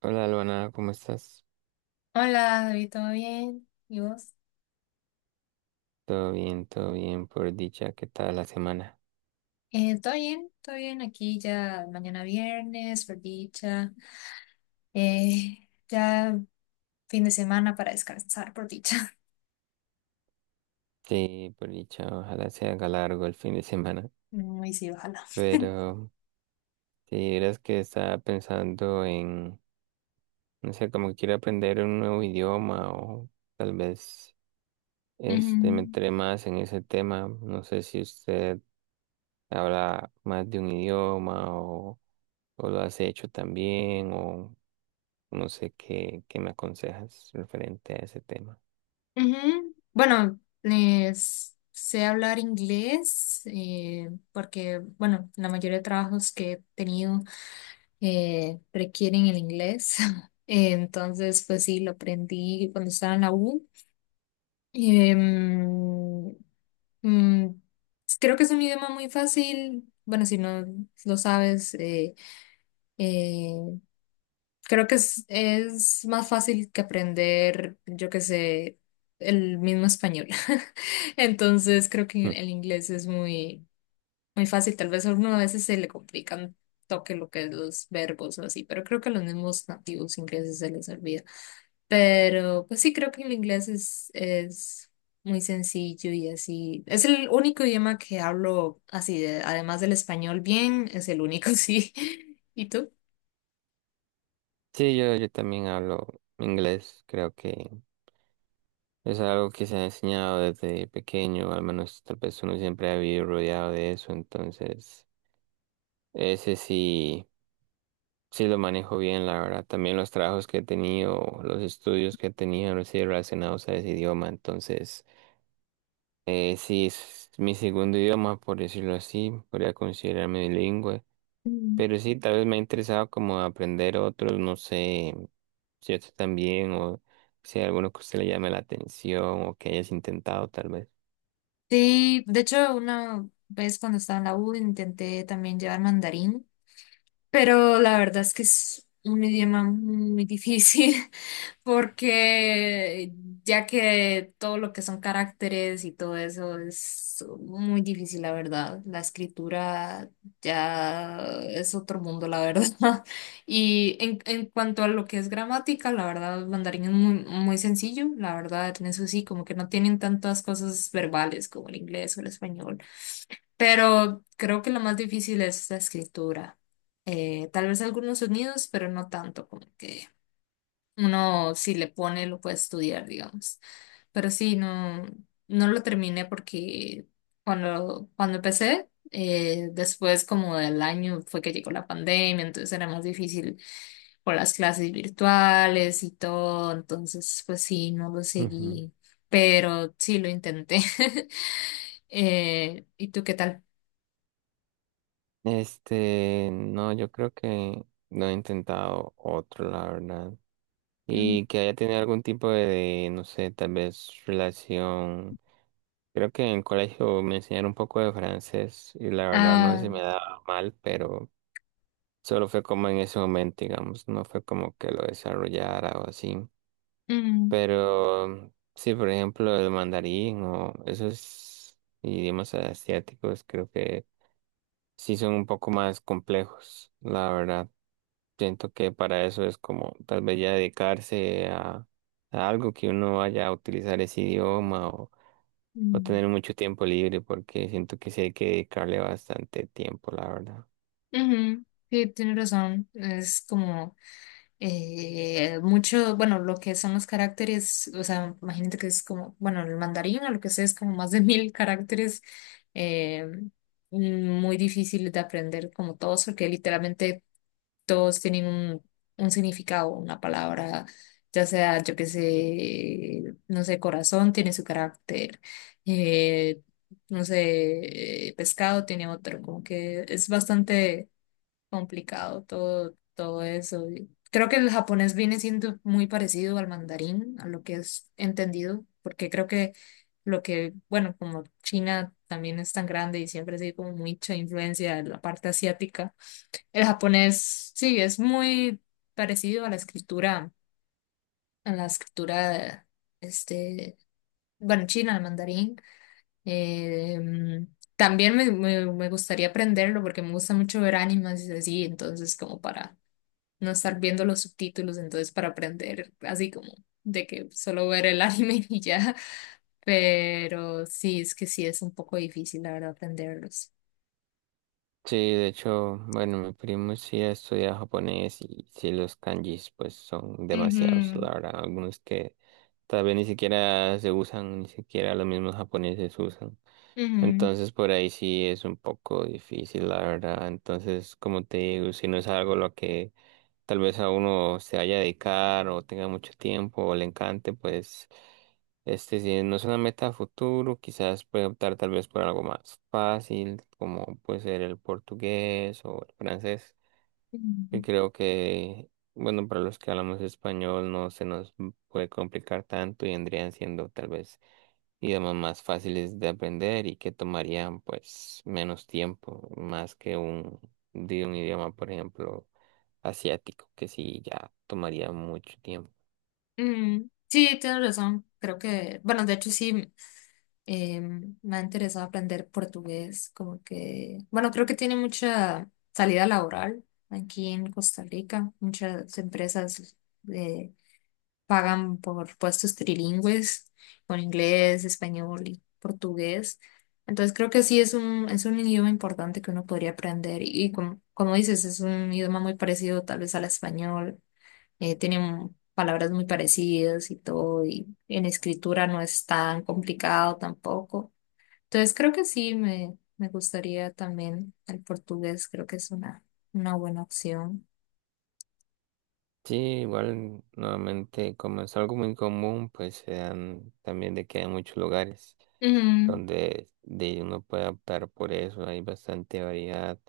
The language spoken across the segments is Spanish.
Hola, Luana, ¿cómo estás? Hola, David, ¿todo bien? ¿Y vos? Todo bien, por dicha, ¿qué tal la semana? ¿Todo bien? ¿Todo bien? Aquí ya mañana viernes, por dicha. Ya fin de semana para descansar, por dicha. Sí, por dicha, ojalá se haga largo el fin de semana. Y sí, ojalá. Pero si eras que estaba pensando en, no sé, como que quiero aprender un nuevo idioma o tal vez este me Ujú, entré más en ese tema. No sé si usted habla más de un idioma o lo has hecho también o no sé qué, qué me aconsejas referente a ese tema. ujú. Bueno, les sé hablar inglés porque, bueno, la mayoría de trabajos que he tenido requieren el inglés. Entonces, pues sí, lo aprendí cuando estaba en la U. Em, Mm, creo que es un idioma muy fácil. Bueno, si no lo sabes, eh, creo que es más fácil que aprender, yo qué sé, el mismo español. Entonces, creo que el inglés es muy, muy fácil. Tal vez a uno a veces se le complica un toque lo que es los verbos o así, pero creo que a los mismos nativos ingleses se les olvida. Pero pues sí, creo que el inglés es muy sencillo y así. Es el único idioma que hablo así, además del español bien, es el único, sí. ¿Y tú? Sí, yo también hablo inglés, creo que es algo que se ha enseñado desde pequeño, al menos tal vez uno siempre ha vivido rodeado de eso, entonces ese sí, sí lo manejo bien, la verdad. También los trabajos que he tenido, los estudios que he tenido han sido relacionados a ese idioma, entonces sí es mi segundo idioma, por decirlo así, podría considerarme bilingüe. Mm. Pero sí, tal vez me ha interesado como aprender otros, no sé si usted también o si hay alguno que a usted le llame la atención o que hayas intentado tal vez. Sí, de hecho, una vez cuando estaba en la U intenté también llevar mandarín, pero la verdad es que es un idioma muy difícil porque ya que todo lo que son caracteres y todo eso es muy difícil, la verdad. La escritura ya es otro mundo, la verdad. Y en cuanto a lo que es gramática, la verdad, el mandarín es muy, muy sencillo, la verdad, en eso sí, como que no tienen tantas cosas verbales como el inglés o el español. Pero creo que lo más difícil es la escritura. Tal vez algunos sonidos, pero no tanto, como que uno si le pone lo puede estudiar, digamos. Pero sí, no, no lo terminé porque cuando empecé, después como del año fue que llegó la pandemia, entonces era más difícil por las clases virtuales y todo, entonces pues sí, no lo Ujú. seguí, pero sí lo intenté. ¿Y tú qué tal? Este, no, yo creo que no he intentado otro, la verdad. Y que haya tenido algún tipo de, no sé, tal vez relación. Creo que en el colegio me enseñaron un poco de francés y la verdad no Ah, se me daba mal, pero solo fue como en ese momento, digamos, no fue como que lo desarrollara o así. Mm, Pero sí, por ejemplo, el mandarín o esos idiomas asiáticos creo que sí son un poco más complejos, la verdad. Siento que para eso es como tal vez ya dedicarse a algo que uno vaya a utilizar ese idioma o mm, tener mucho tiempo libre, porque siento que sí hay que dedicarle bastante tiempo, la verdad. ujú. Sí, tienes razón. Es como mucho, bueno, lo que son los caracteres, o sea, imagínate que es como, bueno, el mandarín o lo que sea es como más de mil caracteres, eh, muy difíciles de aprender como todos, porque literalmente todos tienen un significado, una palabra, ya sea, yo qué sé, no sé, corazón tiene su carácter, eh, no sé, pescado tiene otro, como que es bastante complicado todo, todo eso. Y creo que el japonés viene siendo muy parecido al mandarín, a lo que es entendido, porque creo que lo que, bueno, como China también es tan grande y siempre ha sido como mucha influencia de la parte asiática, el japonés sí es muy parecido a la escritura, a la escritura, este, bueno, china, al mandarín. Eh, también me gustaría aprenderlo porque me gusta mucho ver animes y así, entonces como para no estar viendo los subtítulos, entonces para aprender así como de que solo ver el anime y ya. Pero sí, es que sí es un poco difícil, la verdad, aprenderlos. Sí, de hecho, bueno, mi primo sí estudia japonés y sí los kanjis pues son demasiados, la Ujú, verdad, algunos que tal vez ni siquiera se usan, ni siquiera los mismos japoneses usan. ujú, Entonces por ahí sí es un poco difícil, la verdad. Entonces, como te digo, si no es algo lo que tal vez a uno se vaya a dedicar o tenga mucho tiempo o le encante, pues este si no es una meta a futuro, quizás puede optar tal vez por algo más fácil, como puede ser el portugués o el francés que ujú, creo que, bueno, para los que hablamos español no se nos puede complicar tanto y vendrían siendo tal vez idiomas más fáciles de aprender y que tomarían pues menos tiempo, más que un, de un idioma, por ejemplo, asiático, que sí ya tomaría mucho tiempo. ujú. Sí, tienes razón. Creo que, bueno, de hecho sí, eh, me ha interesado aprender portugués, como que, bueno, creo que tiene mucha salida laboral aquí en Costa Rica, muchas empresas eh, pagan por puestos trilingües, con inglés, español y portugués. Entonces creo que sí es es un idioma importante que uno podría aprender. Y como, como dices, es un idioma muy parecido tal vez al español. Eh, tienen palabras muy parecidas y todo. Y en escritura no es tan complicado tampoco. Entonces creo que sí me gustaría también el portugués. Creo que es una buena opción. Sí, igual nuevamente como es algo muy común, pues se dan también de que hay muchos lugares Ujú, donde de uno puede optar por eso, hay bastante variedad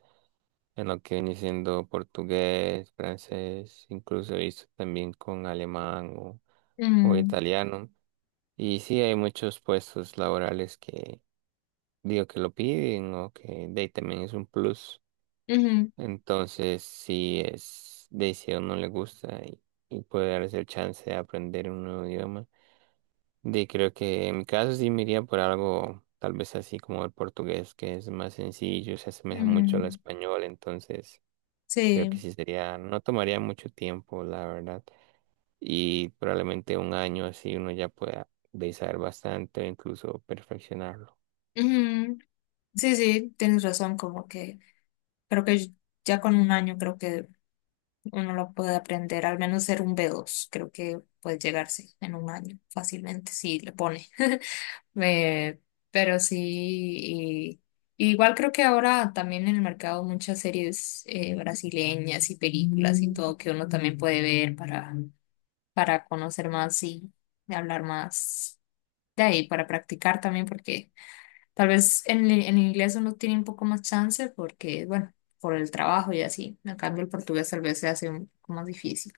en lo que viene siendo portugués, francés, incluso he visto también con alemán o ujú, italiano. Y sí, hay muchos puestos laborales que digo que lo piden o que de ahí también es un plus. ujú, Entonces, sí es de ahí si a uno le gusta y puede darse el chance de aprender un nuevo idioma. De creo que en mi caso sí me iría por algo tal vez así como el portugués, que es más sencillo, se asemeja mucho al ujú. español, entonces creo que Sí. sí sería, no tomaría mucho tiempo, la verdad. Y probablemente un año así uno ya pueda besar bastante o incluso perfeccionarlo. Ujú. Sí, sí, tienes razón, como que creo que ya con un año creo que uno lo puede aprender, al menos ser un B2 creo que puede llegarse en un año fácilmente si le pone. Eh, pero sí, y igual creo que ahora también en el mercado muchas series brasileñas y películas y todo que uno también puede ver para conocer más y hablar más de ahí, para practicar también, porque tal vez en inglés uno tiene un poco más chance porque, bueno, por el trabajo y así. En cambio, el portugués tal vez se hace un poco más difícil.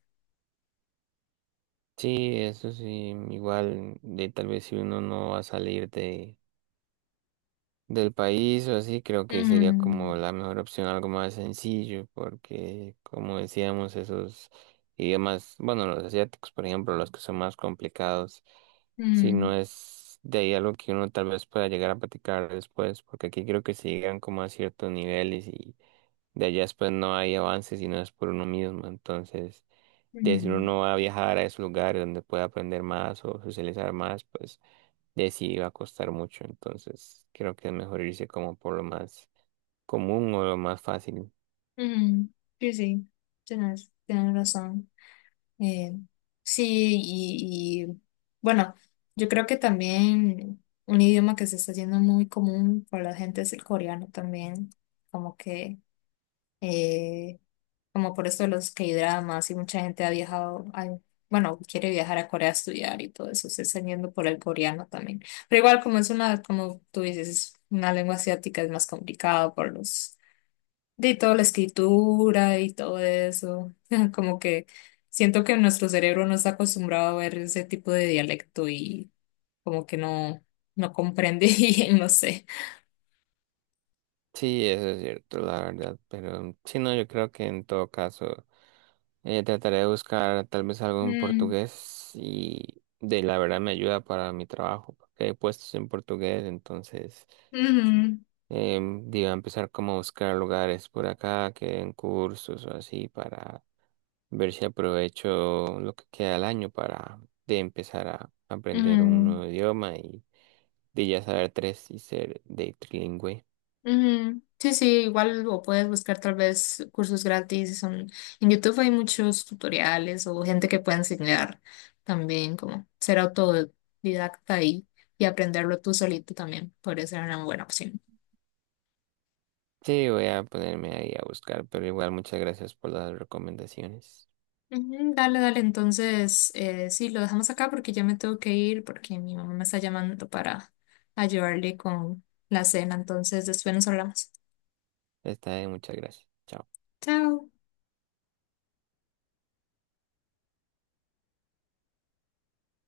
Sí, eso sí, igual de tal vez si uno no va a salir de del país o así, creo que sería como Mm, la mejor opción, algo más sencillo, porque como decíamos, esos idiomas, bueno, los asiáticos, por ejemplo, los que son más complicados si no mm, es de ahí algo que uno tal vez pueda llegar a platicar después, porque aquí creo que se llegan como a ciertos niveles y de allá después no hay avances si no es por uno mismo. Entonces, de si mm, uno va a viajar a esos lugares donde puede aprender más o socializar más, pues de sí va a costar mucho. Entonces, creo que es mejor irse como por lo más común o lo más fácil. mm. Sí, sí, tienes razón. Eh, sí, y, y, bueno, yo creo que también un idioma que se está haciendo muy común para la gente es el coreano también, como que eh, como por esto de los K-dramas y mucha gente ha viajado, bueno, quiere viajar a Corea a estudiar y todo eso, se está yendo por el coreano también. Pero igual como es una, como tú dices, es una lengua asiática es más complicado por los, de toda la escritura y todo eso, como que siento que nuestro cerebro no está acostumbrado a ver ese tipo de dialecto y como que no, no comprende y no sé. Sí, eso es cierto, la verdad, pero sí, no, yo creo que en todo caso trataré de buscar tal vez algo en Mm, portugués y de la verdad me ayuda para mi trabajo, porque hay puestos en portugués, entonces ujú, eh, digo, empezar como a buscar lugares por acá que den cursos o así para ver si aprovecho lo que queda del año para de empezar a aprender un ujú. nuevo idioma y de ya saber tres y ser de trilingüe. Ujú. Sí, sí, igual o puedes buscar tal vez cursos gratis. En YouTube hay muchos tutoriales o gente que puede enseñar también como ser autodidacta y aprenderlo tú solito también. Podría ser una buena opción. Sí, voy a ponerme ahí a buscar, pero igual muchas gracias por las recomendaciones. Ujú, dale, dale, entonces sí, lo dejamos acá porque ya me tengo que ir porque mi mamá me está llamando para ayudarle con la cena, entonces después nos hablamos. Está bien, muchas gracias. Chao. Chao.